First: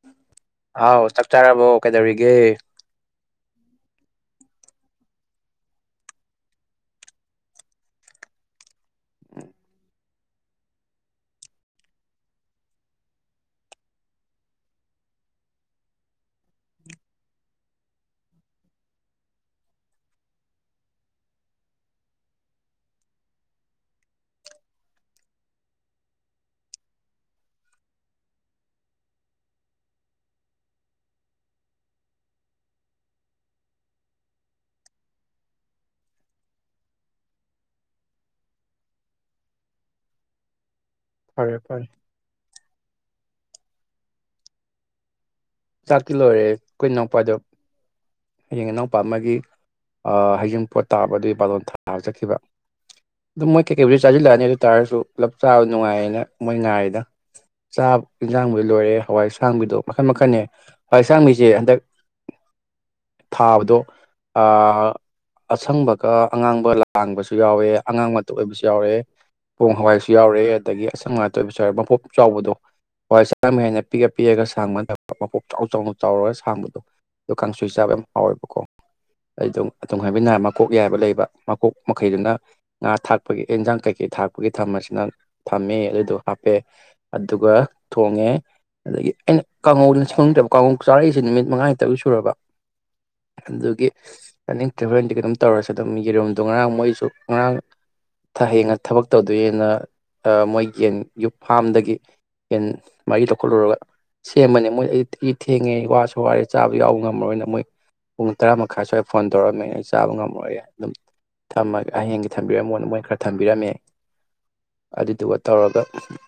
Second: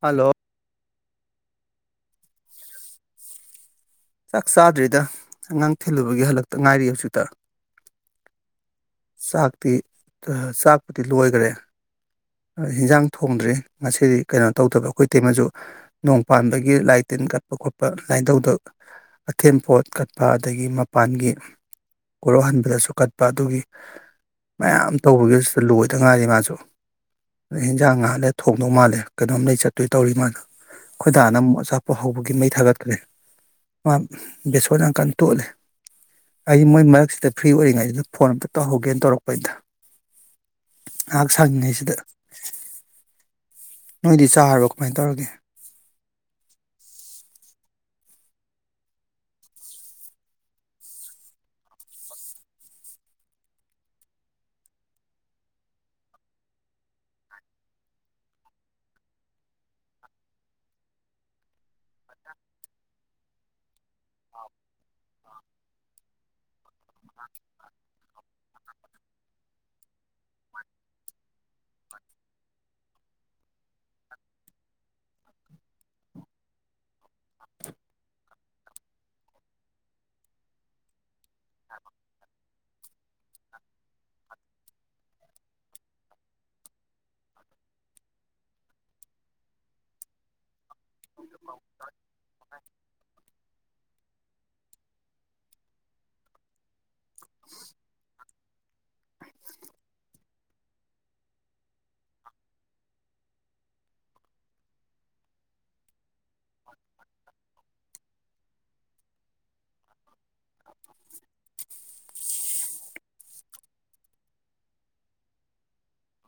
hello ꯑꯥꯎ ꯆꯥꯛ ꯆꯥꯔꯕꯣ ꯀꯩꯗꯧꯔꯤꯒꯦ ꯆꯥꯛ ꯆꯥꯗ꯭ꯔꯤꯗ ꯑꯉꯥꯡ ꯊꯤꯜꯂꯨꯕꯒꯤ ꯍꯜꯂꯛꯇ ꯉꯥꯏꯔꯤ ꯍꯧꯖꯤꯛꯇ ꯆꯥꯛꯇꯤ ꯑ ꯆꯥꯛꯄꯨꯗꯤ ꯂꯣꯏꯒ꯭ꯔꯦ ꯍꯤꯡꯖꯥꯡ ꯊꯣꯡꯗ꯭ꯔꯤ ꯉꯁꯤ ꯀꯩꯅꯣ ꯇꯧꯗꯕ ꯑꯩꯈꯣꯏ ꯇꯦꯝꯃꯁꯨ ꯅꯣꯡ ꯄꯥꯟꯕꯒꯤ ꯂꯥꯏ ꯇꯤꯟ ꯀꯠꯄ ꯈꯣꯠꯄ ꯂꯥꯏꯅꯤꯡꯗꯧꯗ ꯑꯊꯦꯝ ꯄꯣꯠ ꯀꯠꯄ ꯑꯗꯒꯤ ꯃꯄꯥꯟꯒꯤ ꯀꯣꯔꯧꯍꯟꯕꯗꯁꯨ ꯀꯠꯄ ꯑꯗꯨꯒꯤ ꯃꯌꯥꯝ ꯇꯧꯕꯒꯤꯁꯤꯗ ꯂꯣꯏꯗ ꯉꯥꯏꯔꯤ ꯃꯥꯁꯨ ꯍꯤꯡꯖꯥꯡ ꯉꯥꯍꯥꯛ ꯂꯩꯔ ꯊꯣꯡꯗꯧ ꯃꯥꯜꯂꯦ ꯀꯩꯅꯣꯝ ꯂꯩ ꯆꯠꯇꯣꯏ ꯇꯧꯔꯤ ꯃꯥꯗꯪ ꯈꯣꯏꯗꯥꯅ ꯑꯃꯨꯛ ꯑꯆꯥꯄꯣꯠ ꯍꯧꯕꯒꯤ ꯃꯩ ꯊꯥꯒꯠꯈ꯭ꯔꯦ ꯃꯥ ꯕꯦꯁꯣꯟ ꯌꯥꯝꯀꯥꯟ ꯇꯣꯠꯂꯦ ꯑꯩ ꯃꯣꯏ ꯃꯔꯛꯁꯤꯗ ꯐ꯭ꯔꯤ ꯑꯣꯏꯔꯤꯉꯩꯁꯤꯗ ꯐꯣꯟ ꯑꯝꯇ ꯇꯧꯍꯧꯒꯦꯅ ꯇꯧꯔꯛꯄꯅꯤꯗ ꯉꯍꯥꯛ ꯐꯔꯦ ꯐꯔꯦ ꯁꯪꯉꯤꯉꯩꯁꯤꯗ ꯅꯣꯏꯗꯤ ꯆꯥꯔꯕꯣ ꯀꯃꯥꯏ ꯇꯧꯔꯒꯦ ꯆꯥꯛꯇꯤ ꯂꯣꯏꯔꯦ ꯑꯩꯈꯣꯏ ꯏꯅꯥꯎꯄꯥꯗꯣ ꯍꯌꯦꯡ ꯏꯅꯥꯎꯄꯥ ꯑꯃꯒꯤ ꯑ ꯍꯩꯖꯤꯡ ꯄꯣꯠ ꯇꯥꯕ ꯑꯗꯨꯒꯤ ꯕꯥꯂꯣꯟ ꯊꯥꯕ ꯆꯠꯈꯤꯕ ꯑꯗꯨ ꯃꯣꯏ ꯀꯩꯀꯩꯕꯨꯗꯤ ꯆꯥꯖꯤꯜꯂꯛꯑꯅꯤ ꯑꯗꯨ ꯇꯥꯔꯁꯨ ꯄꯨꯂꯞ ꯆꯥꯕ ꯅꯨꯡꯉꯥꯏꯌꯦꯅ ꯃꯣꯏ ꯉꯥꯏꯔꯤꯗ ꯆꯥ ꯌꯦꯟꯖꯥꯡꯕꯨꯗꯨ ꯂꯣꯏꯔꯦ ꯍꯋꯥꯏ ꯑꯁꯥꯡꯕꯤꯗꯣ ꯃꯈꯟ ꯃꯈꯟꯅꯦ ꯍꯋꯥꯏ ꯑꯁꯥꯡꯃꯤꯁꯦ ꯍꯟꯗꯛ ꯊꯥꯕꯗꯣ ꯑꯥ ꯑꯁꯪꯕꯒ ꯑꯉꯥꯡꯕꯒ ꯂꯥ ꯂꯥꯡꯕꯁꯨ ꯌꯥꯎꯋꯦ ꯑꯉꯥꯡꯕ ꯗꯨ ꯑꯣꯏꯕꯁꯨ ꯌꯥꯎꯔꯦ ꯄꯣꯡ ꯍꯋꯥꯏꯁꯨ ꯌꯥꯎꯔꯦ ꯑꯗꯒꯤ ꯑꯁꯪ ꯑꯍꯇ ꯑꯣꯏꯕꯁꯨ ꯌꯥꯎꯔꯦ ꯃꯄꯣꯞ ꯆꯥꯎꯕꯗꯣ ꯍꯋꯥꯏ ꯑꯁꯥꯡꯕꯤ ꯍꯥꯏꯅ ꯄꯤꯛꯑ ꯄꯤꯛꯑꯒ ꯁꯥꯡꯕ ꯅꯠꯇꯕ ꯃꯄꯣꯛ ꯆꯥꯎ ꯆꯥꯎꯅ ꯆꯥꯎꯔꯒ ꯁꯥꯡꯕꯗꯣ ꯑꯗꯣ ꯀꯥꯡꯁꯣꯏ ꯆꯥꯕ ꯌꯥꯝ ꯍꯥꯎꯋꯦꯕꯀꯣ ꯑꯩ ꯑꯗꯨꯝ ꯑꯗꯨꯝ ꯍꯥꯏꯃꯤꯟꯅꯔ ꯃꯀꯣꯛ ꯌꯥꯏꯕ ꯂꯩꯕ ꯃꯀꯣꯛ ꯃꯈꯩꯗꯨꯅ ꯉꯥ ꯊꯥꯛ ꯄꯒꯤ ꯑꯦꯟꯖꯥꯡ ꯀꯩꯀꯩ ꯊꯥꯛꯄꯒꯤ ꯊꯝ ꯃꯁꯤꯅ ꯊꯝꯃꯦ ꯑꯗꯨꯗꯣ ꯍꯥꯞꯄꯦ ꯑꯗꯨꯒ ꯊꯣꯡꯉꯦ ꯑꯗꯒꯤ ꯑꯩꯅ ꯀꯥꯡꯉꯧ ꯈꯪꯗ꯭ꯔꯕꯣ ꯀꯉꯧ ꯆꯥꯔꯛꯏꯁꯦ ꯅꯨꯃꯤꯠ ꯃꯉꯥꯅꯤ ꯇꯥꯔꯨꯅꯤ ꯁꯨꯔꯕ ꯑꯗꯨꯒꯤ ꯆꯅꯤꯡꯇ꯭ꯔꯦ ꯍꯦꯔꯦꯟꯗꯤ ꯀꯩꯅꯣꯝ ꯇꯧꯔꯁꯦ ꯑꯗꯨꯝ ꯌꯦꯔꯨꯝꯗꯣ ꯉꯔꯥꯡ ꯃꯣꯏꯁꯨ ꯉꯔꯥꯡ ꯊ ꯍꯌꯦꯡꯅ ꯊꯕꯛ ꯇꯧꯗꯣꯏꯅ ꯑ ꯃꯣꯏ ꯌꯦꯟ ꯌꯨꯝ ꯐꯥꯝꯗꯒꯤ ꯌꯦꯟ ꯃꯥꯒꯤ ꯂꯧꯈꯠꯂꯨꯔꯒ ꯁꯦꯝꯕꯅꯦ ꯃꯣꯏ ꯑꯩ ꯏ ꯊꯦꯡꯉꯦ ꯋꯥꯁꯨ ꯋꯥꯔꯦ ꯆꯥꯕ ꯌꯥꯎꯕ ꯉꯝꯃꯔꯣꯏꯅ ꯃꯣꯏ ꯄꯨꯡ ꯇꯔꯥ ꯃꯈꯥꯏ ꯁ꯭ꯋꯥꯏ ꯐꯣꯟ ꯇꯧꯔꯑꯝꯃꯦ ꯑꯩ ꯆꯥꯕ ꯉꯝꯃꯣꯏ ꯑꯗꯨꯝ ꯊꯝꯃꯒꯍꯌꯦꯡꯒꯤ ꯊꯝꯕꯤꯔꯝꯃꯣꯅ ꯃꯣꯏ ꯈꯔ ꯊꯝꯕꯤꯔꯝꯃꯦ ꯑꯗꯨꯗꯨꯒ ꯇꯧꯔꯒ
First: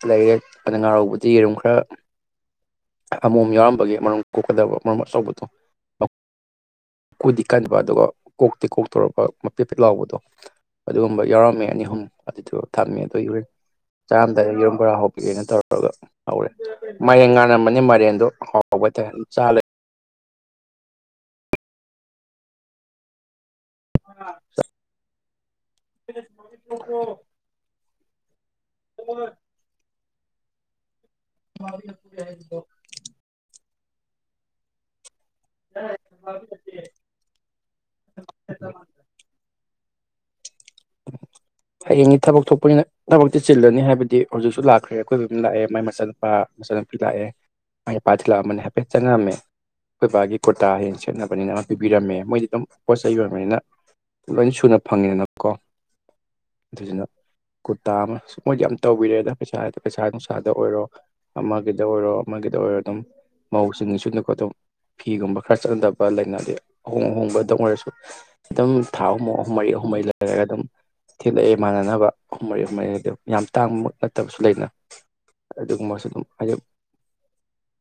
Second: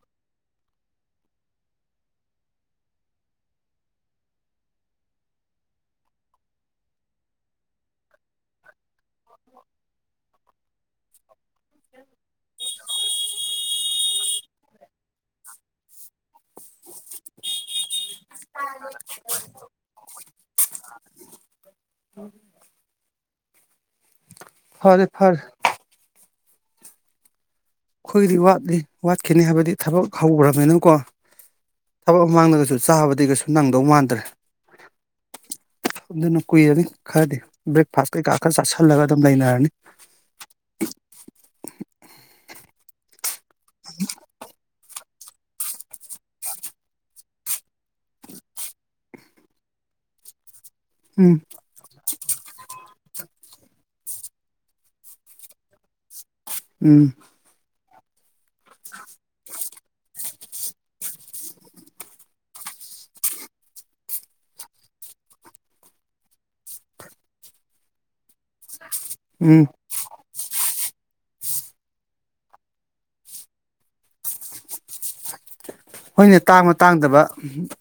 ꯂꯩꯔꯦ ꯑꯗ ꯉꯥꯔꯧꯕꯨꯗꯤ ꯌꯦꯔꯨꯝ ꯈꯔ ꯑꯃꯣꯝ ꯌꯥꯎꯔꯝ ꯃꯒꯤ ꯃꯔꯨꯝ ꯀꯣꯛꯀꯗꯕ ꯃꯔꯨꯝ ꯑꯆꯧꯕꯗꯣ ꯑꯞ ꯀꯣꯗꯤ ꯀꯟꯕ ꯑꯗꯨꯒ ꯀꯣꯛꯇꯤ ꯀꯣꯛꯇꯣꯔꯕ ꯃ ꯄꯦꯠ ꯄꯦꯠ ꯂꯥꯎꯕꯗꯣ ꯑꯗꯨꯒꯨꯝꯕ ꯌꯥꯎꯔꯝꯃꯦ ꯑꯅꯤ ꯑꯍꯨꯝ ꯑꯗꯨꯗꯨ ꯊꯝꯃꯦ ꯑꯗꯣꯏꯎꯔꯦ ꯆꯥꯔꯝꯗꯥꯏꯗ ꯌꯦꯔꯨꯝ ꯕꯣꯔꯥ ꯍꯧꯕꯤꯒꯦꯅ ꯇꯧꯔ ꯑꯗꯨꯒ ꯍꯧꯔꯦ ꯃꯥꯏꯔꯦꯟ ꯉꯥꯟꯂꯝꯕꯅꯦ ꯃꯥꯏꯔꯦꯟꯗꯣ ꯍꯥꯎꯕ ꯇ ꯑꯗꯨꯝ ꯆꯥꯂ [inaudible] [unintelligible] ꯐꯔꯦ ꯐꯔꯦ [inaudible] ꯑꯩꯈꯣꯏꯒꯤꯗꯤ ꯋꯥꯠꯂꯤ ꯋꯥꯠꯈꯤꯅꯤ ꯍꯥꯏꯕꯗꯤ ꯊꯕꯛ ꯍꯧꯈ꯭ꯔꯕꯅꯤꯅ ꯀꯣ ꯊꯕꯛ ꯃꯃꯥꯡꯗꯒꯁꯨ ꯆꯥꯕꯗꯤ ꯀꯩꯁꯨ ꯅꯪ ꯗꯧ ꯃꯥꯟꯗꯔꯦ ꯑꯗꯨꯅ ꯀꯨꯏꯔꯅꯤ ꯈꯔꯗꯤ ꯕ꯭ꯔꯦꯛꯐꯥꯁ ꯀꯩꯀꯥ ꯈꯔ ꯆꯥꯁꯤꯜꯂꯒ ꯑꯗꯨꯝ ꯂꯩꯅꯔꯅꯤ ꯍꯌꯦꯡꯅꯤ ꯊꯕꯛ ꯊꯣꯛꯄꯅꯤꯅ ꯊꯕꯛ ꯆꯤꯜꯂꯅꯤ ꯍꯥꯏꯕꯗꯤ ꯍꯧꯖꯤꯛꯁꯨ ꯂꯥꯛ ꯈ꯭ꯔꯦ ꯑꯀꯣꯏꯗꯨꯗ ꯂꯥꯛꯑꯦ ꯃꯥꯏ ꯃꯆꯥꯅꯨꯄꯥ ꯃꯆꯥꯅꯨꯄꯤ ꯂꯥꯛꯑꯦ ꯃꯥꯏ ꯅꯨꯄꯥ ꯊꯤꯂꯛꯑꯝꯕꯅꯦ ꯍꯥꯏꯐꯦꯠ ꯆꯪꯉꯛꯝꯃꯦ ꯑꯩꯈꯣꯏ ꯕꯥꯒꯤ ꯇꯥ ꯍꯦꯟꯅ ꯎꯝ ꯁꯦꯠꯅꯕꯅꯤꯅ ꯑꯃ ꯄꯤꯕꯤꯔꯝꯃꯦ ꯃꯣꯏꯗꯤ ꯑꯗꯨꯝ ꯄꯣꯠ ꯆꯩ ꯌꯣꯟꯕꯅꯤꯅ ꯂꯣꯏ ꯁꯨꯅ ꯐꯪꯉꯦꯅ ꯀꯣ ꯎꯝ ꯑꯗꯨꯗꯨꯅ ꯇꯥ ꯑꯃꯁꯨ ꯃꯣꯏꯗꯤ ꯌꯥꯝ ꯇꯧꯕꯤꯔꯦꯗ ꯄꯩꯁꯥꯗꯤ ꯄꯩꯁꯥ ꯅꯨꯡꯁꯥꯗ ꯑꯣꯏꯔꯣ ꯑꯃꯒꯤꯗ ꯑꯣꯏꯔꯣ ꯑꯃꯒꯤꯗ ꯑꯣꯏꯔꯣ ꯑꯗꯨꯝ ꯃꯧꯁꯤꯡ ꯁꯤꯠꯅꯕꯗꯣ ꯈꯣꯠꯇ ꯑꯗꯨꯝ ꯐꯤꯒꯨꯝꯕ ꯈꯔ ꯆꯠꯅꯗꯕ ꯂꯩꯅꯗꯤ ꯑꯍꯣꯡ ꯑꯍꯣꯡꯕ ꯗꯛ ꯑꯣꯏꯔꯁꯨ ꯑꯗꯨꯝ ꯊꯥ ꯑꯍꯨꯝ ꯎꯝ ꯍꯨꯝꯃꯔꯤ ꯑꯍꯨꯝꯃꯔꯤ ꯂꯩ ꯂꯩꯔꯒ ꯑꯗꯨꯝ ꯊꯤꯂꯛꯑꯦ ꯃꯥꯟꯅꯅꯕ ꯑꯍꯨꯝ ꯃꯔꯤ ꯍꯨꯝ ꯃꯔꯤ ꯑꯗꯨꯝ ꯌꯥꯝ ꯇꯥꯡꯕꯃꯛ ꯅꯠꯇꯕꯁꯨ ꯂꯩꯅ ꯑꯗꯨꯒꯨꯝꯕꯁꯨ ꯑꯗꯨꯝ ꯍꯣꯏꯅꯦ ꯍꯥꯏꯗꯤ ꯇꯥꯡꯕ ꯇꯥꯡꯗꯕ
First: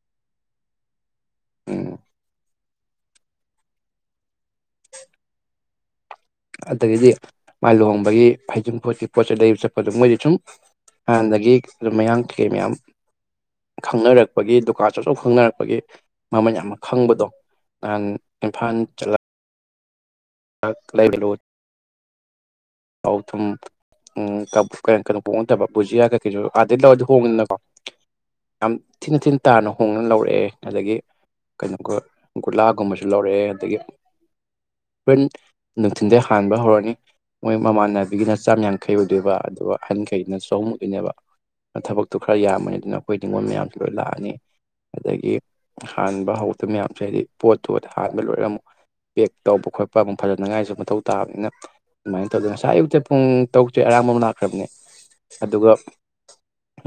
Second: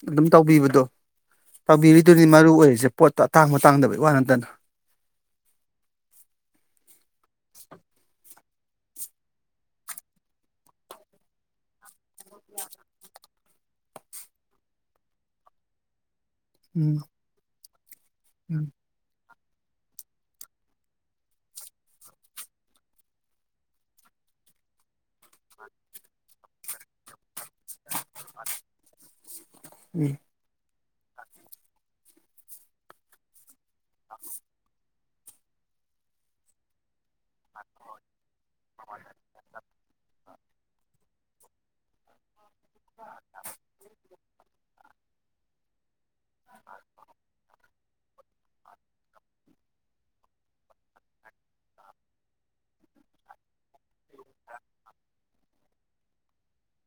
ꯑꯗꯨꯝ ꯇꯧꯕꯤꯕꯗꯣ ꯎꯝ ꯇꯧꯕꯤꯔꯤꯗꯨꯅꯤ ꯃꯔꯨ ꯑꯣꯏꯔꯤꯁꯦ ꯄꯣꯠꯇꯣ ꯇꯥꯡꯕ ꯇꯥꯡꯗꯕꯩ ꯋꯥ ꯅꯠꯇꯅ [unintelligible] ꯑꯗꯒꯤꯗꯤ ꯃꯥ ꯂꯨꯍꯣꯡꯕꯒꯤ ꯍꯩꯖꯤꯡ ꯄꯣꯠꯀꯤ ꯄꯣꯠ ꯆꯩ ꯂꯩꯕ ꯆꯠꯄꯗ ꯃꯣꯏꯗꯤ ꯁꯨꯝ ꯍꯥꯟꯅꯗꯒꯤ ꯑꯗꯨꯝ ꯃꯌꯥꯡ ꯀꯩ ꯃꯌꯥꯝ ꯈꯪꯅꯔꯛꯄꯒꯤ ꯗꯨꯀꯥꯟꯁꯨ ꯑꯆꯧ ꯆꯧꯕ ꯈꯪꯅꯔꯛꯄꯒꯤ ꯃꯃꯟ ꯌꯥꯝ ꯎꯝ ꯈꯪꯕꯗꯣ ꯅꯍꯥꯟ ꯎꯝ ꯏꯝꯐꯥꯜ ꯆꯠꯂ ꯂꯩꯒꯂꯣ ꯊꯥꯎ ꯊꯨꯝ ꯎ ꯀꯞ ꯀꯩꯅꯣ ꯄꯣꯛꯉꯗꯕ ꯕꯨꯖꯤꯌꯥ ꯀꯩ ꯀꯩ ꯁꯨ ꯂꯧꯔꯗꯤ ꯍꯣꯡꯉꯤꯅ ꯌꯥꯝ ꯊꯤꯅ ꯊꯤꯟ ꯇꯥꯅ ꯍꯣꯡꯅ ꯎꯝ ꯂꯧꯔꯛꯑꯦ ꯑꯗꯒꯤ ꯀꯩꯅꯣ ꯒꯨꯂꯥꯒꯨꯝꯕꯁꯨ ꯂꯧꯔꯛꯑꯦ ꯑꯗꯒꯤ [unintelligible] ꯍꯣꯔꯦꯟ ꯅꯨꯡꯊꯤꯟꯗꯩ ꯍꯥꯟꯕ ꯍꯧꯔꯅꯤ ꯃꯣꯏ ꯃꯃꯥꯟꯅꯕꯤꯒꯤꯅ ꯆꯥꯝ ꯌꯥꯡꯈꯩ ꯑꯣꯏꯗꯣꯏꯕ ꯑꯗꯨꯒ ꯑꯍꯟꯈꯩꯅꯁꯨ ꯆꯍꯨꯝꯃꯨꯛꯀꯤꯅꯦꯕ ꯊꯕꯛꯇꯨ ꯈꯔ ꯈꯔ ꯌꯥꯝꯕꯅꯤ ꯑꯗꯨꯅ ꯑꯩꯈꯣꯏ ꯅꯤꯉꯣꯜ ꯃꯌꯥꯝꯁꯨ ꯂꯣꯏ ꯂꯥꯛꯑꯅꯤ ꯑꯗꯒꯤ [inaudible] ꯍꯥꯟꯕ ꯍꯧꯗꯕ ꯃꯌꯥꯝꯁꯦ ꯍꯥꯏꯗꯤ ꯄꯣꯠꯇꯨ ꯍꯥꯟꯕ ꯂꯣꯏꯔ ꯑꯃꯨꯛ ꯄꯦꯛ ꯇꯧꯕ ꯈꯣꯠꯄ ꯑꯃꯨꯛ ꯐꯖꯅꯉꯥꯏꯁꯨ ꯃꯊꯧ ꯇꯥꯕꯅꯤꯅ ꯑꯗꯨꯃꯥꯏꯅ ꯇꯧꯗꯅ ꯉꯁꯥꯏ ꯑꯌꯨꯛꯇꯩ ꯄꯨꯡ ꯇꯔꯨꯛꯇꯩ ꯑꯔꯥꯡꯕꯝ ꯂꯥꯛꯈ꯭ꯔꯕꯅꯤ ꯑꯗꯨꯗꯨꯒ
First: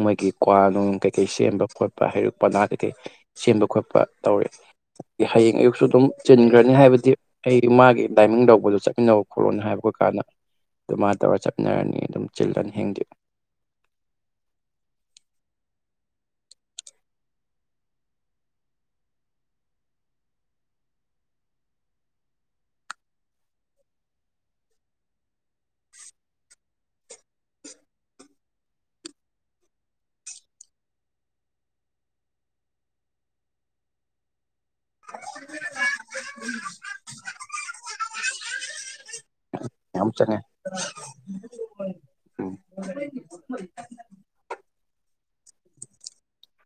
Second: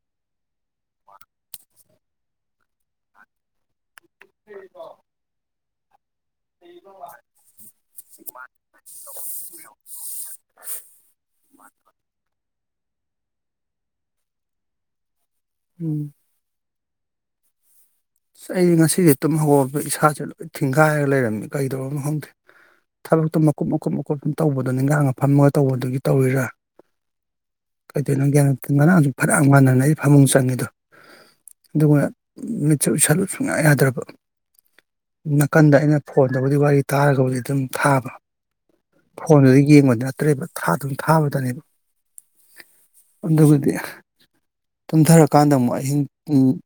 ꯃꯣꯏꯒꯤ ꯀ꯭ꯋꯥ ꯅꯨꯡ ꯀꯩꯀꯩ ꯁꯦꯝꯕ ꯈꯣꯠꯄ ꯍꯩꯔꯨꯛ ꯄꯅꯥ ꯀꯩꯀꯩ ꯁꯦꯝꯕ ꯈꯣꯠꯄ ꯇꯧꯔꯦ ꯍꯌꯦꯡ ꯑꯌꯨꯛꯁꯨ ꯇꯨꯝ ꯆꯤꯟꯒꯔꯅꯤ ꯍꯥꯏꯕꯗꯤ ꯑꯩ ꯃꯥꯒꯤ ꯂꯥꯏꯃꯤꯡ ꯂꯧꯕꯗꯣ ꯆꯠꯃꯤꯟꯅꯧ ꯈꯣꯠꯂꯣꯅ ꯍꯥꯏꯕꯣ ꯀꯥꯟꯅ ꯑꯗꯨꯃꯥꯏꯅ ꯇꯧꯔꯒ ꯆꯠꯅꯔꯅꯤ ꯑꯗꯨꯝ ꯆꯤꯜꯂꯅꯤ ꯍꯌꯦꯡꯗꯤ ꯎꯝ ꯁ ꯑꯩ ꯉꯁꯤꯗꯤ ꯇꯨꯝ ꯍꯧꯒꯄ ꯏꯁꯥꯁꯦ ꯂꯣꯏ ꯊꯤꯡꯒꯥꯏꯔꯒ ꯂꯩꯔꯝꯃꯤ ꯀꯩꯗꯧꯔꯅꯣ ꯈꯪꯗꯦ ꯊꯕꯛꯇꯣ ꯃꯀꯨꯞ ꯃꯀꯨꯞ ꯃꯀꯨꯞ ꯃꯀꯨꯞ ꯇꯧꯕꯗꯣ ꯅꯤꯡꯒꯥꯡꯅ ꯐꯝꯃꯒ ꯇꯧꯕꯗꯨꯒꯤ ꯇꯧꯔꯤꯔꯥ ꯀꯩꯗꯧꯅꯣ ꯒ꯭ꯌꯥꯟ ꯉꯔꯥꯡꯖꯨ ꯐꯅꯌꯥꯝ ꯉꯟꯅꯅꯦ ꯑꯩ ꯐꯃꯨꯡ ꯆꯪꯉꯤꯗꯣ ꯑꯗꯨꯒ ꯎꯏꯁꯤꯜꯂꯨ ꯁꯨꯡꯌꯥ ꯌꯥꯗ꯭ꯔꯕ ꯅꯥꯀꯟꯗ ꯑꯩꯅ ꯐꯣꯟꯗꯕꯨꯗꯤ ꯋꯥꯔꯤ ꯇꯥꯔꯒꯕꯨꯗꯤ ꯑꯗꯨꯝ ꯊꯥꯕ [inaudible] ꯐꯣꯟꯗꯨꯗ ꯌꯦꯡꯕꯗꯤ ꯌꯥꯝ ꯆꯪꯉꯦ ꯅꯠꯇ꯭ꯔꯦꯕ ꯊꯥꯗꯨꯝ ꯊꯥꯕꯗꯅꯦꯕ ꯎꯝ ꯑꯗꯨꯕꯨꯗꯤ ꯇꯨꯝꯊꯔꯛ ꯀꯥꯟꯗ ꯑꯃꯨꯛ ꯑꯍꯤꯡ ꯎ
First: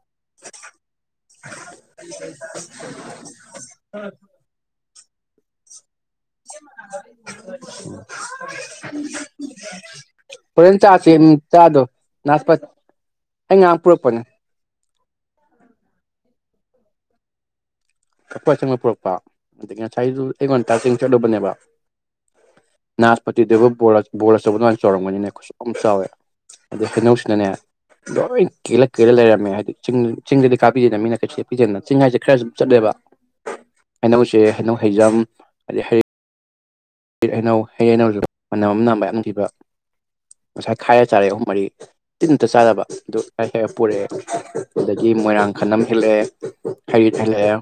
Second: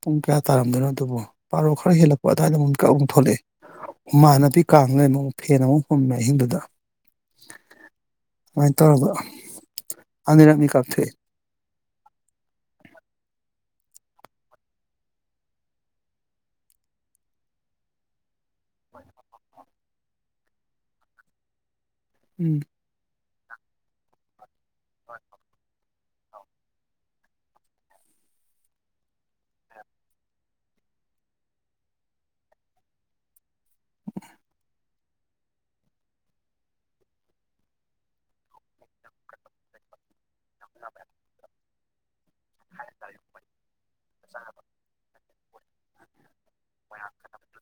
ꯄꯨꯡ ꯀꯌꯥ ꯇꯥꯔꯝꯗꯣꯏꯅꯣ ꯑꯗꯨꯕꯨ ꯄꯥꯔꯣ ꯈꯔ ꯍꯦꯜꯂꯛꯄ ꯑꯗꯨꯗꯥꯋꯥꯏꯗ ꯑꯃꯨꯛ ꯀꯛ ꯑꯃꯨꯛ ꯊꯣꯛꯂꯛꯑꯦ ꯍꯨꯃꯥꯡ ꯑꯅꯞꯄꯤ ꯀꯥꯡ ꯂꯩꯔꯝꯃꯦ ꯐꯦꯟ ꯑꯃꯨꯛ ꯍꯨꯝꯃꯦ ꯑꯍꯤꯡꯗꯨꯗ ꯑꯗꯨꯃꯥꯏꯅ ꯇꯧꯔꯒ [unintelligible] ꯑꯅꯤꯔꯛꯅꯤ ꯀꯥꯞꯊꯣꯛꯑꯦ ꯄꯨꯔꯛꯄꯅꯦ [unintelligible] [unintelligible] ꯎꯝ ꯅꯥꯁꯄꯇꯤꯗꯕ ꯕꯣꯜ ꯑꯆꯧꯕꯗꯨꯃꯥꯏꯅ ꯆꯥꯎꯔꯝꯒꯅꯤꯅ ꯈꯨꯖꯥꯎꯃ ꯆꯥꯎꯋꯦ ꯑꯗꯩ ꯍꯩꯅꯧꯁꯤꯅꯅꯦ ꯂꯣꯏ ꯀꯦꯜꯂ ꯀꯦꯜꯂ ꯂꯩꯔꯝꯃꯦ ꯍꯥꯏꯗꯤ ꯆꯤꯡ ꯆꯤꯡꯗꯗꯤ ꯀꯥ ꯄꯤꯗꯦꯅ ꯃꯤꯅ ꯀꯩꯁꯨ ꯍꯦꯛ ꯄꯤꯗꯦꯅ ꯆꯤꯡ ꯍꯥꯏꯁꯦ ꯈꯔ ꯁꯨ ꯗꯨꯝ ꯆꯠꯂꯦꯕ ꯍꯩꯅꯧꯁꯦ ꯍꯩꯅꯧ ꯍꯩꯖꯝ ꯑꯗꯩ ꯍꯩ ꯍꯠ [unintelligible] ꯍꯩꯅꯧ ꯍꯩ ꯍꯩꯅꯧꯁꯦ ꯃꯅꯝ ꯑꯃ ꯅꯥꯝꯕ ꯌꯥꯝ ꯊꯤꯕ ꯉꯁꯥꯏ ꯈꯥꯏꯔ ꯆꯥꯔꯛꯑꯦ ꯑꯍꯨꯝ ꯃꯔꯤ ꯇꯤꯟ ꯍꯦꯛꯇ ꯆꯥꯔꯕ ꯑꯗꯨ ꯈꯈꯥꯏ ꯄꯨꯔꯛꯑꯦ ꯑꯗꯒꯤ ꯃꯣꯏꯔꯥꯡ ꯈꯥꯅꯝ ꯍꯦꯜꯂꯛꯑꯦ ꯍꯩꯔꯤꯠ ꯍꯦꯜꯂꯛꯑꯦ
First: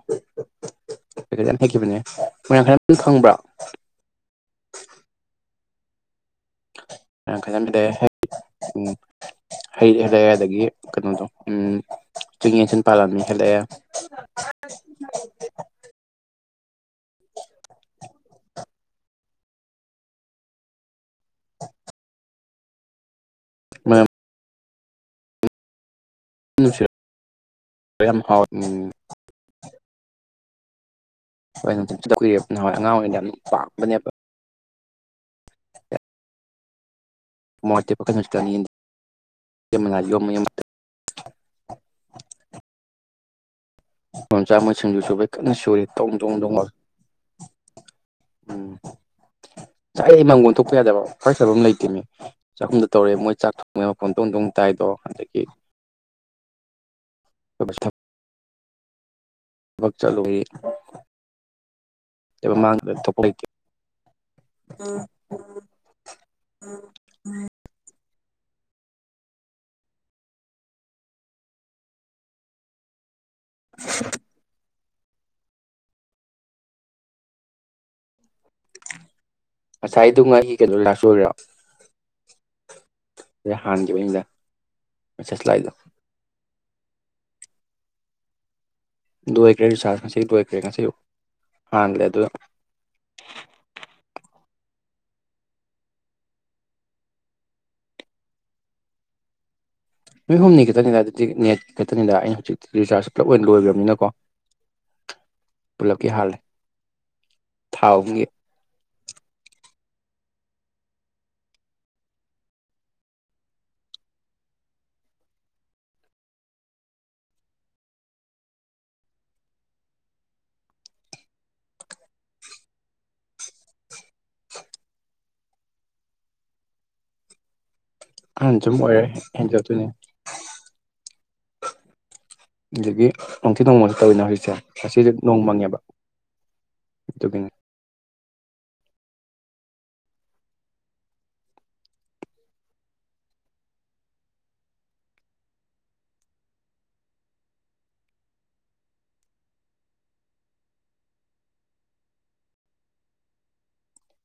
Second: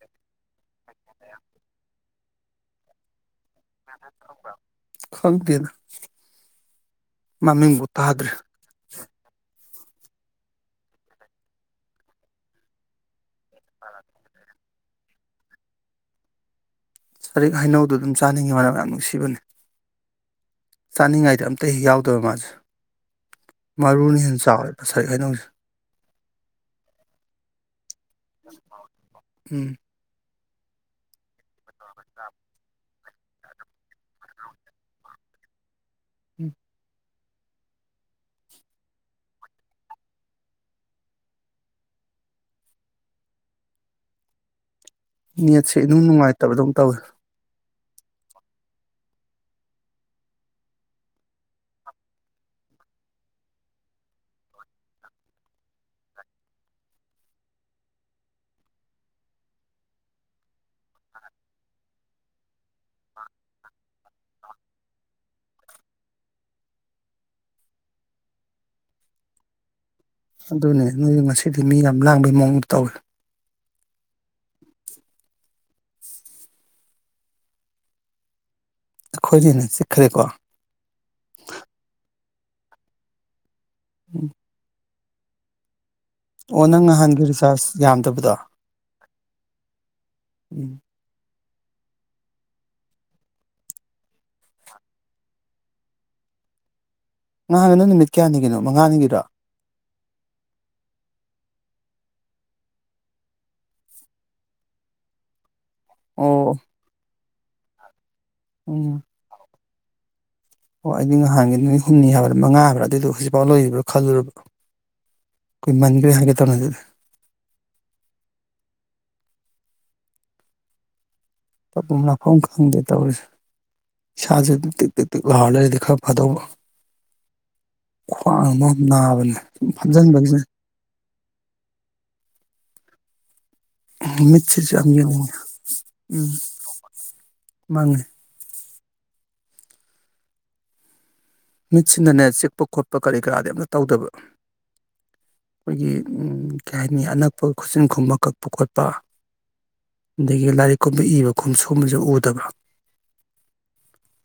ꯀꯀꯩꯅꯣ ꯌꯥꯝ ꯍꯦꯛꯈꯤꯕꯅꯦ ꯃꯣꯏꯔꯥꯡꯈꯥꯟꯝ ꯈꯪꯕ꯭ꯔꯣ ꯈꯪꯗꯦꯅ [unintelligible] ꯍꯩ ꯍꯦꯜꯂꯛꯑꯦ ꯑꯗꯒꯤ ꯀꯩꯅꯣꯗꯣ ꯎꯝ ꯆꯤꯡ ꯌꯦꯟꯁꯤꯟ ꯄꯥꯜꯂꯝꯃꯤ ꯍꯦꯜꯂꯛꯑꯦ ꯆꯔꯤꯛ ꯍꯩꯅꯧꯗꯨ ꯗꯨꯝ ꯆꯥꯅꯤꯡꯉꯤ ꯃꯅꯝ ꯌꯥꯝ ꯅꯨꯡꯁꯤꯕꯅꯦ ꯆꯥꯅꯤꯡꯉꯥꯏꯗ ꯑꯝꯇ ꯍꯦꯛ ꯌꯥꯎꯗꯕ ꯃꯥꯁꯦ ꯃꯅꯝ ꯃꯔꯨꯅ ꯍꯦꯟ ꯆꯥꯎꯔꯦ ꯉꯁꯥꯏ ꯍꯥꯏꯅꯧꯅꯦ [unintelligible] ꯌꯥꯝ ꯍꯥꯎꯋꯦ ꯎꯝ ꯎꯝ ꯍꯣꯏ ꯅꯨꯡꯊꯠ [unintelligible] ꯀꯨꯏꯔꯦ ꯅꯍꯥꯟꯋꯥꯏ ꯑꯉꯥꯡ ꯑꯣꯏꯉꯩꯗ ꯎꯝ ꯋꯥꯡꯕꯅꯤꯕ ꯎꯝ [unintelligible] [unintelligible] ꯁꯤꯡꯖꯨ ꯁꯨꯕꯩ ꯀꯟꯅ ꯅꯦꯠꯁꯦ ꯁꯨꯔꯤ ꯏꯅꯨꯡ ꯇꯣꯡ ꯇꯣꯡ ꯅꯨꯡꯉꯥꯏꯇꯕꯗꯧ ꯂꯥꯎꯔꯤꯁꯦ ꯇꯧꯋꯦ ꯎꯝ ꯆꯥꯛ ꯑꯩ ꯃꯪꯒꯣꯟ ꯊꯣꯛꯄ ꯌꯥꯗꯕ ꯋꯥꯔꯤ ꯁꯥꯕꯝ ꯑꯃꯇ ꯂꯩꯇꯦꯃꯤ ꯆꯥꯛꯈꯨꯝꯗ ꯇꯧꯔꯦ ꯃꯣꯏ ꯆꯥꯛ ꯊꯣꯡꯕꯩ ꯃꯣꯟ ꯇꯣꯡ ꯇꯣꯡ ꯇꯥꯏꯗꯣ ꯑꯗꯒꯤ ꯊꯕꯛ ꯆꯠꯂꯧꯏꯏ [unintelligible] ꯊꯣꯛꯄ ꯂꯩꯇꯦ ꯑꯗꯨꯅꯦ ꯅꯣꯏ ꯉꯁꯤꯗꯤ ꯃꯤ ꯌꯥꯝ ꯂꯥꯡꯕꯩ ꯃꯑꯣꯡꯗ ꯇꯧꯑꯦ [inaudible] ꯑꯩꯈꯣꯏꯗꯤ ꯍꯦꯟꯅ ꯉꯁꯥꯏꯗꯨ ꯆꯤꯛꯈ꯭ꯔꯦꯀꯣ ꯉꯔꯤ ꯀꯩꯅꯣ ꯂꯥꯁ ꯑꯣꯏꯔꯤꯔꯣ ꯍꯥꯟꯒꯤꯕꯒꯤꯅꯤꯗ ꯎꯝ ꯃꯦꯁꯦꯁ ꯂꯥꯛꯏ ꯗꯣ ꯑꯣ ꯅꯪ ꯅꯍꯥꯟꯒꯤ ꯔꯤꯆꯥꯔꯖ ꯌꯥꯝꯗꯕꯗꯣ ꯂꯣꯏꯒꯔꯦ ꯔꯤꯆꯥꯔꯁ ꯑꯁꯤ ꯂꯣꯏꯒꯔꯦ ꯎꯝ ꯉꯁꯤ ꯑꯌꯨꯛ ꯍꯥꯂꯦ ꯑꯗꯨ ꯅꯍꯥꯟꯒꯤꯗꯣ ꯅꯨꯃꯤꯠ ꯀꯌꯥꯅꯤꯒꯤꯅꯣ ꯃꯉꯥꯅꯤꯒꯤꯔꯣ ꯅꯨꯃꯤꯠ ꯍꯨꯝꯅꯤ ꯈꯛꯇꯅꯤꯗ ꯑꯗꯨꯗꯤ ꯅꯦꯠ ꯈꯛꯇꯅꯤꯗ ꯑꯩꯅ ꯍꯧꯖꯤꯛꯇꯤ ꯔꯤꯆꯥꯔꯖ ꯄꯨꯂꯞ ꯑꯣꯏꯅ ꯂꯣꯏꯕꯤꯅꯤꯅꯀꯣ ꯄꯨꯂꯞꯀꯤ ꯑꯣ ꯍꯜꯂꯦ ꯊꯥꯎ ꯑꯍꯨꯝꯒꯤ ꯎꯝ ꯑꯣ ꯑꯩꯗꯤ ꯅꯍꯥꯟꯒꯤ ꯅꯨꯃꯤꯠ ꯍꯨꯝꯅꯤ ꯍꯥꯏꯕ꯭ꯔꯥ ꯃꯉꯥ ꯍꯥꯏꯕ꯭ꯔꯥ ꯑꯗꯨꯏꯗꯣ ꯍꯧꯖꯤꯛꯐꯥꯎ ꯂꯩꯔꯤꯕ꯭ꯔꯥ ꯈꯜꯂꯨꯔꯕ꯭ꯔꯥ ꯀꯨꯏꯃꯟꯈ꯭ꯔꯦ ꯍꯥꯏꯒꯦ ꯇꯧꯅ ꯑꯗꯨꯗꯤ ꯇꯐꯝ ꯂꯥꯛꯐꯝ ꯈꯪꯗꯦ ꯇꯧꯔꯤꯁꯦ ꯏꯁꯥꯁꯨ ꯇꯤꯛ ꯇꯤꯛ ꯇꯤꯛ ꯂꯥꯎꯔ ꯂꯩꯔꯗꯤ ꯈꯔ ꯐꯗꯧꯕ ꯈ꯭ꯋꯥꯡ ꯑꯍꯟ ꯑꯃ ꯁꯨꯝ ꯑꯣꯏꯔꯦ ꯅꯥꯕꯅꯦ ꯁꯨꯝ ꯍꯦꯟꯖꯜꯂꯛꯇꯣꯏꯅꯦ ꯐꯝꯖꯤꯟꯕꯒꯤꯁꯦ ꯑꯗꯒꯤ ꯅꯣꯡꯊꯤ ꯅꯣꯡꯃꯪꯁꯨ ꯇꯧꯋꯤꯅꯦ ꯍꯧꯖꯤꯛꯁꯦ ꯃꯤꯠꯁꯤꯁꯨ ꯌꯥꯝ ꯉꯁꯤꯁꯨ ꯌꯦꯡꯅꯤꯡꯉꯦ ꯅꯣꯡꯃꯪꯉꯦꯕ ꯎꯝ ꯑꯗꯨꯒꯤꯅꯦ ꯃꯥꯡꯉꯦ ꯃꯤꯠꯁꯤꯅꯅꯦ ꯆꯤꯛꯄ ꯈꯣꯠꯄ ꯀꯔꯤ ꯀꯔꯥꯗꯤ ꯑꯝꯇ ꯇꯧꯗꯕ ꯑꯩꯈꯣꯏꯒꯤ ꯀꯩ ꯍꯥꯏꯅꯤ ꯑꯅꯛꯄ ꯈꯨꯆꯤꯟ ꯈꯨꯝꯕ ꯀꯛꯄ ꯈꯣꯠꯄ ꯑꯗꯒꯤ ꯂꯥꯏꯔꯤꯛꯀꯨꯝꯕ ꯏꯕ ꯈꯣꯠꯄ ꯁꯨꯝꯕꯁꯨ ꯎꯗꯕ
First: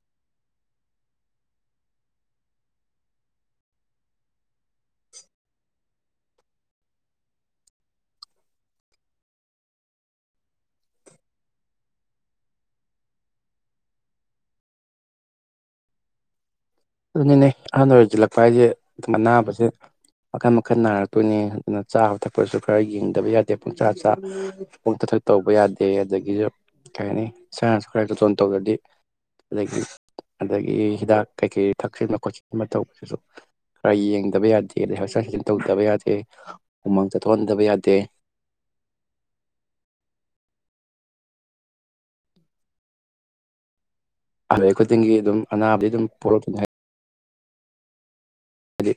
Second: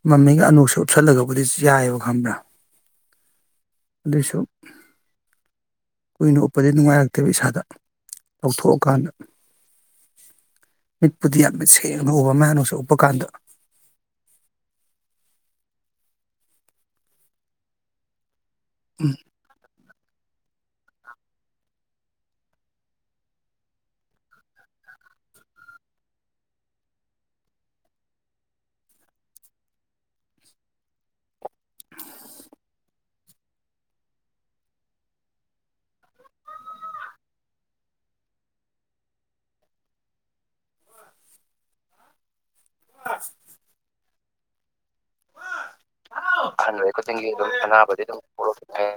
ꯃꯃꯤꯒꯝ ꯑꯣꯅꯣꯞꯒꯨꯝꯕ ꯎꯞꯁꯜꯂꯒꯕꯨꯗꯤ ꯌꯥꯏꯑꯕ ꯈꯕ꯭ꯔꯥ ꯑꯗꯨꯏꯁꯨ ꯀꯨꯏꯅ ꯎꯞꯄꯗꯤ ꯀꯥꯟꯗ ꯑꯗꯧꯏꯁꯨ ꯀꯨꯏꯅ ꯐꯞꯄꯗꯤ ꯅꯨꯡꯉꯥꯏꯔꯛꯇꯦꯕ ꯏꯁꯥꯗ ꯂꯧꯊꯣꯛ ꯑꯀꯥꯟꯗ ꯃꯤꯠꯄꯨꯗꯤ ꯌꯥꯝ ꯃꯤꯠ ꯁꯦꯡꯅ ꯎꯕ ꯃꯥꯏ ꯎꯅꯣꯞꯁꯦ ꯎꯞꯄ ꯀꯥꯟꯗ ꯑꯗꯨꯅꯦ ꯑꯍꯟ ꯑꯣꯏꯁꯤꯜꯂꯛ ꯍꯥꯏꯁꯦ ꯑꯗꯨꯝ ꯑꯅꯕꯖ ꯃꯈꯟ ꯃꯈꯜ ꯅꯥꯔꯛꯇꯣꯏꯅꯤ ꯑꯗꯨꯅ ꯆꯥꯕ ꯊꯛꯄꯁꯨ ꯈꯔ ꯌꯦꯡꯗꯕ ꯌꯥꯗꯦ ꯄꯨꯡꯆꯥꯥ ꯆꯥ ꯄꯪ ꯊꯛ ꯊꯛ ꯇꯧꯕ ꯌꯥꯗꯦ ꯑꯗꯒꯤꯁꯨ ꯀꯩ ꯍꯥꯏꯅꯤ ꯏꯁꯥꯁꯨ ꯈꯔ ꯖꯥꯇꯣꯟ ꯇꯧꯗꯗꯤ ꯑꯗꯒꯤ ꯑꯗꯒꯤ ꯍꯤꯗꯥꯛ ꯀꯩꯀꯩ ꯊꯛꯆꯤꯟꯕ ꯈꯣꯠꯆꯤꯟꯕ ꯇꯧꯕꯁꯤꯁꯨ ꯈꯔ ꯌꯦꯡꯗꯕ ꯌꯥꯗꯦ ꯑꯗꯩ ꯍꯛꯆꯥꯡ ꯍꯆꯦꯟ ꯇꯧꯗꯕ ꯌꯥꯗꯦ ꯎꯃꯥꯡ ꯆꯠꯊꯣꯛ ꯍꯟꯗꯕ ꯌꯥꯗꯦ [inaudible] ꯑꯗꯩ ꯑꯈꯣꯏ ꯑꯗꯨꯝ ꯑꯅꯥꯕꯗꯤ ꯑꯗꯨꯝ ꯄꯣꯛꯂꯛ ꯇꯣꯏꯅꯤ ꯑꯍꯟ ꯑꯣꯏ ꯈꯨꯗꯤꯡꯒꯤ ꯑꯗꯨꯝ ꯑꯅꯥꯕꯗꯤ ꯑꯗꯨꯝ ꯄꯣꯛꯂꯛꯄꯅꯦ ꯍꯥꯏꯗꯤ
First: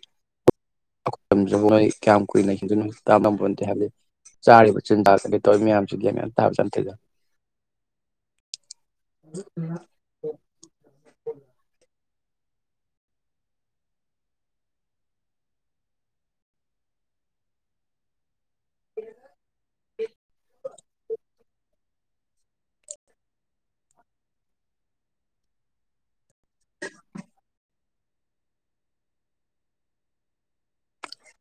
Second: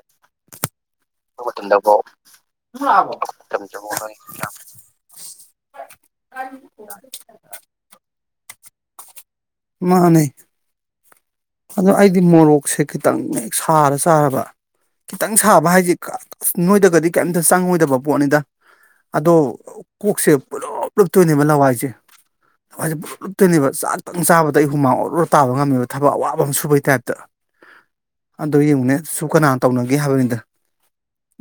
ꯅꯣꯏ ꯃꯇꯝꯗꯐꯥꯎ ꯀꯌꯥꯝ ꯀꯨꯏꯅ ꯍꯤꯡꯗꯣꯏꯅꯣ ꯃꯇꯝ ꯈꯪꯗꯦ ꯍꯥꯏꯕꯗꯤ ꯆꯪꯉꯣ ꯍꯥꯏ ꯆꯥꯔꯤꯕ ꯆꯤꯟꯖꯥꯛ ꯑꯗꯤ ꯇꯧꯋꯤ ꯃꯌꯥꯝꯁꯤ ꯒ꯭ꯌꯥꯟ ꯇꯕꯖꯠ ꯅꯠꯇꯦ ꯃꯥꯅꯦ ꯑꯗꯣ ꯑꯩ ꯗꯤ ꯃꯣꯔꯣꯛꯁꯦ ꯈꯤꯇꯪ ꯍꯦꯛ ꯁꯥꯔ ꯆꯥꯔꯕ ꯈꯤꯇꯪ ꯁꯥꯕ ꯍꯥꯏꯁꯦ ꯅꯣꯏꯗꯒꯗꯤ ꯀꯩꯝꯇ ꯆꯪꯉꯣꯏꯗꯕ ꯄꯣꯠꯅꯤꯗ ꯑꯗꯣ ꯀꯣꯛꯁꯦ ꯄꯨꯂꯨꯞ ꯂꯨꯝꯇꯣꯏꯅꯦ ꯂꯋꯥꯏꯁꯦ ꯑꯩꯈꯣꯏ ꯄꯨꯂꯨꯞ ꯂꯨꯞꯇꯣꯏꯅꯦꯕ ꯆꯥꯛ ꯈꯤꯇꯪ ꯆꯥꯕꯗ ꯑꯩ ꯍꯨꯃꯥꯡ ꯑꯣꯔꯣꯔꯣ ꯇꯥꯕ ꯉꯝꯃꯦꯕ ꯊꯕꯛ ꯑꯋꯥꯕ ꯑꯃ ꯁꯨꯕꯩ ꯇꯥꯏꯞꯇ ꯑꯗꯨꯗꯣ ꯌꯦꯡꯉꯨꯅꯦ ꯁꯨ ꯀꯅꯥꯅ ꯇꯧꯅꯒꯦ ꯍꯥꯏꯕꯅꯤꯗ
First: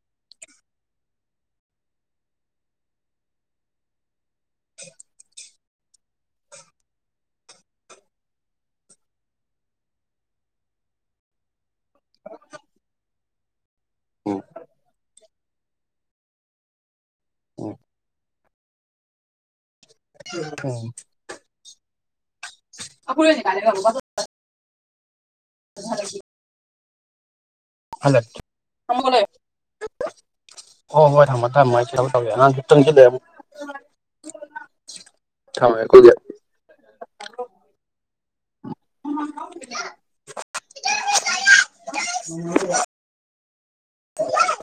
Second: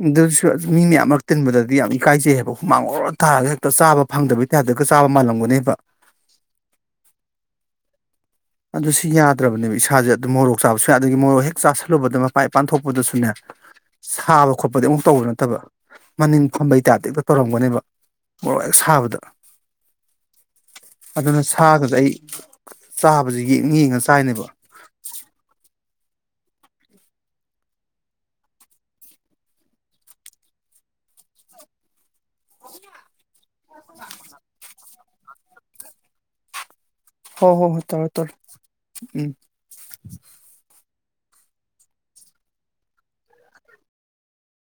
ꯑꯗꯨꯁꯨ ꯃꯤ ꯃꯌꯥꯝ ꯃꯔꯛ ꯇꯤꯟꯕꯗꯗꯤ ꯌꯥꯝ ꯏꯀꯥꯏꯖꯩ ꯍꯥꯏꯕ ꯍꯨꯃꯥꯡ ꯑꯣꯔꯣꯔꯣ ꯇꯥꯔꯒ ꯍꯦꯛꯇ ꯆꯥꯕ ꯐꯪꯗꯕꯩ ꯇꯥꯏꯞꯇꯒ ꯆꯥꯕ ꯃꯥꯜꯂꯝꯒꯅꯦꯕ ꯑꯗꯨ ꯁꯤ ꯌꯥꯗ꯭ꯔꯕꯅꯦꯕ ꯏꯁꯥꯁꯦ ꯑꯗꯨ ꯃꯣꯔꯣꯛ ꯆꯥꯕꯁꯨ ꯌꯥꯗ꯭ꯔꯕꯅꯦ ꯃꯣꯔꯣꯛ ꯍꯦꯛ ꯆꯥ ꯆꯠꯂꯨꯕꯗ ꯃꯄꯥꯟ ꯏꯄꯥꯟ ꯊꯣꯛꯄꯗꯁꯨꯅꯦ ꯎꯝ ꯁꯥꯕ ꯈꯣꯠꯄꯗꯤ ꯑꯃꯨꯛ ꯇꯧꯕ ꯅꯠꯇꯕ ꯃꯅꯤꯡ ꯐꯝꯕꯩ ꯇꯥꯏꯞꯇ ꯏꯄꯠ- ꯎꯝ ꯇꯧꯔꯝꯒꯅꯦꯕ ꯃꯣꯔꯣꯛ ꯍꯦꯛ ꯁꯥꯕꯗꯣ ꯎꯝ ꯑꯗꯨꯅ ꯁꯥꯗꯨꯗꯩ ꯑꯩ ꯆꯥꯕꯁꯦ ꯌꯦꯛꯉ ꯌꯦꯡꯉ ꯆꯥꯏꯅꯦꯕ [unintelligible] [unintelligible] ꯍꯣ ꯍꯣꯏ ꯊꯃꯣꯏ ꯊꯝꯃꯣꯏ ꯑꯩ ꯍꯦ ꯑꯉꯥꯡ ꯆꯪꯖꯜꯂꯦ ꯃꯨꯛ ꯊꯃꯦꯀꯣ ꯗꯨꯗꯤ ꯍꯣ ꯍꯣ ꯍꯣ ꯇꯧꯔꯣ ꯇꯧꯔꯣ ꯎꯝ [unintelligible]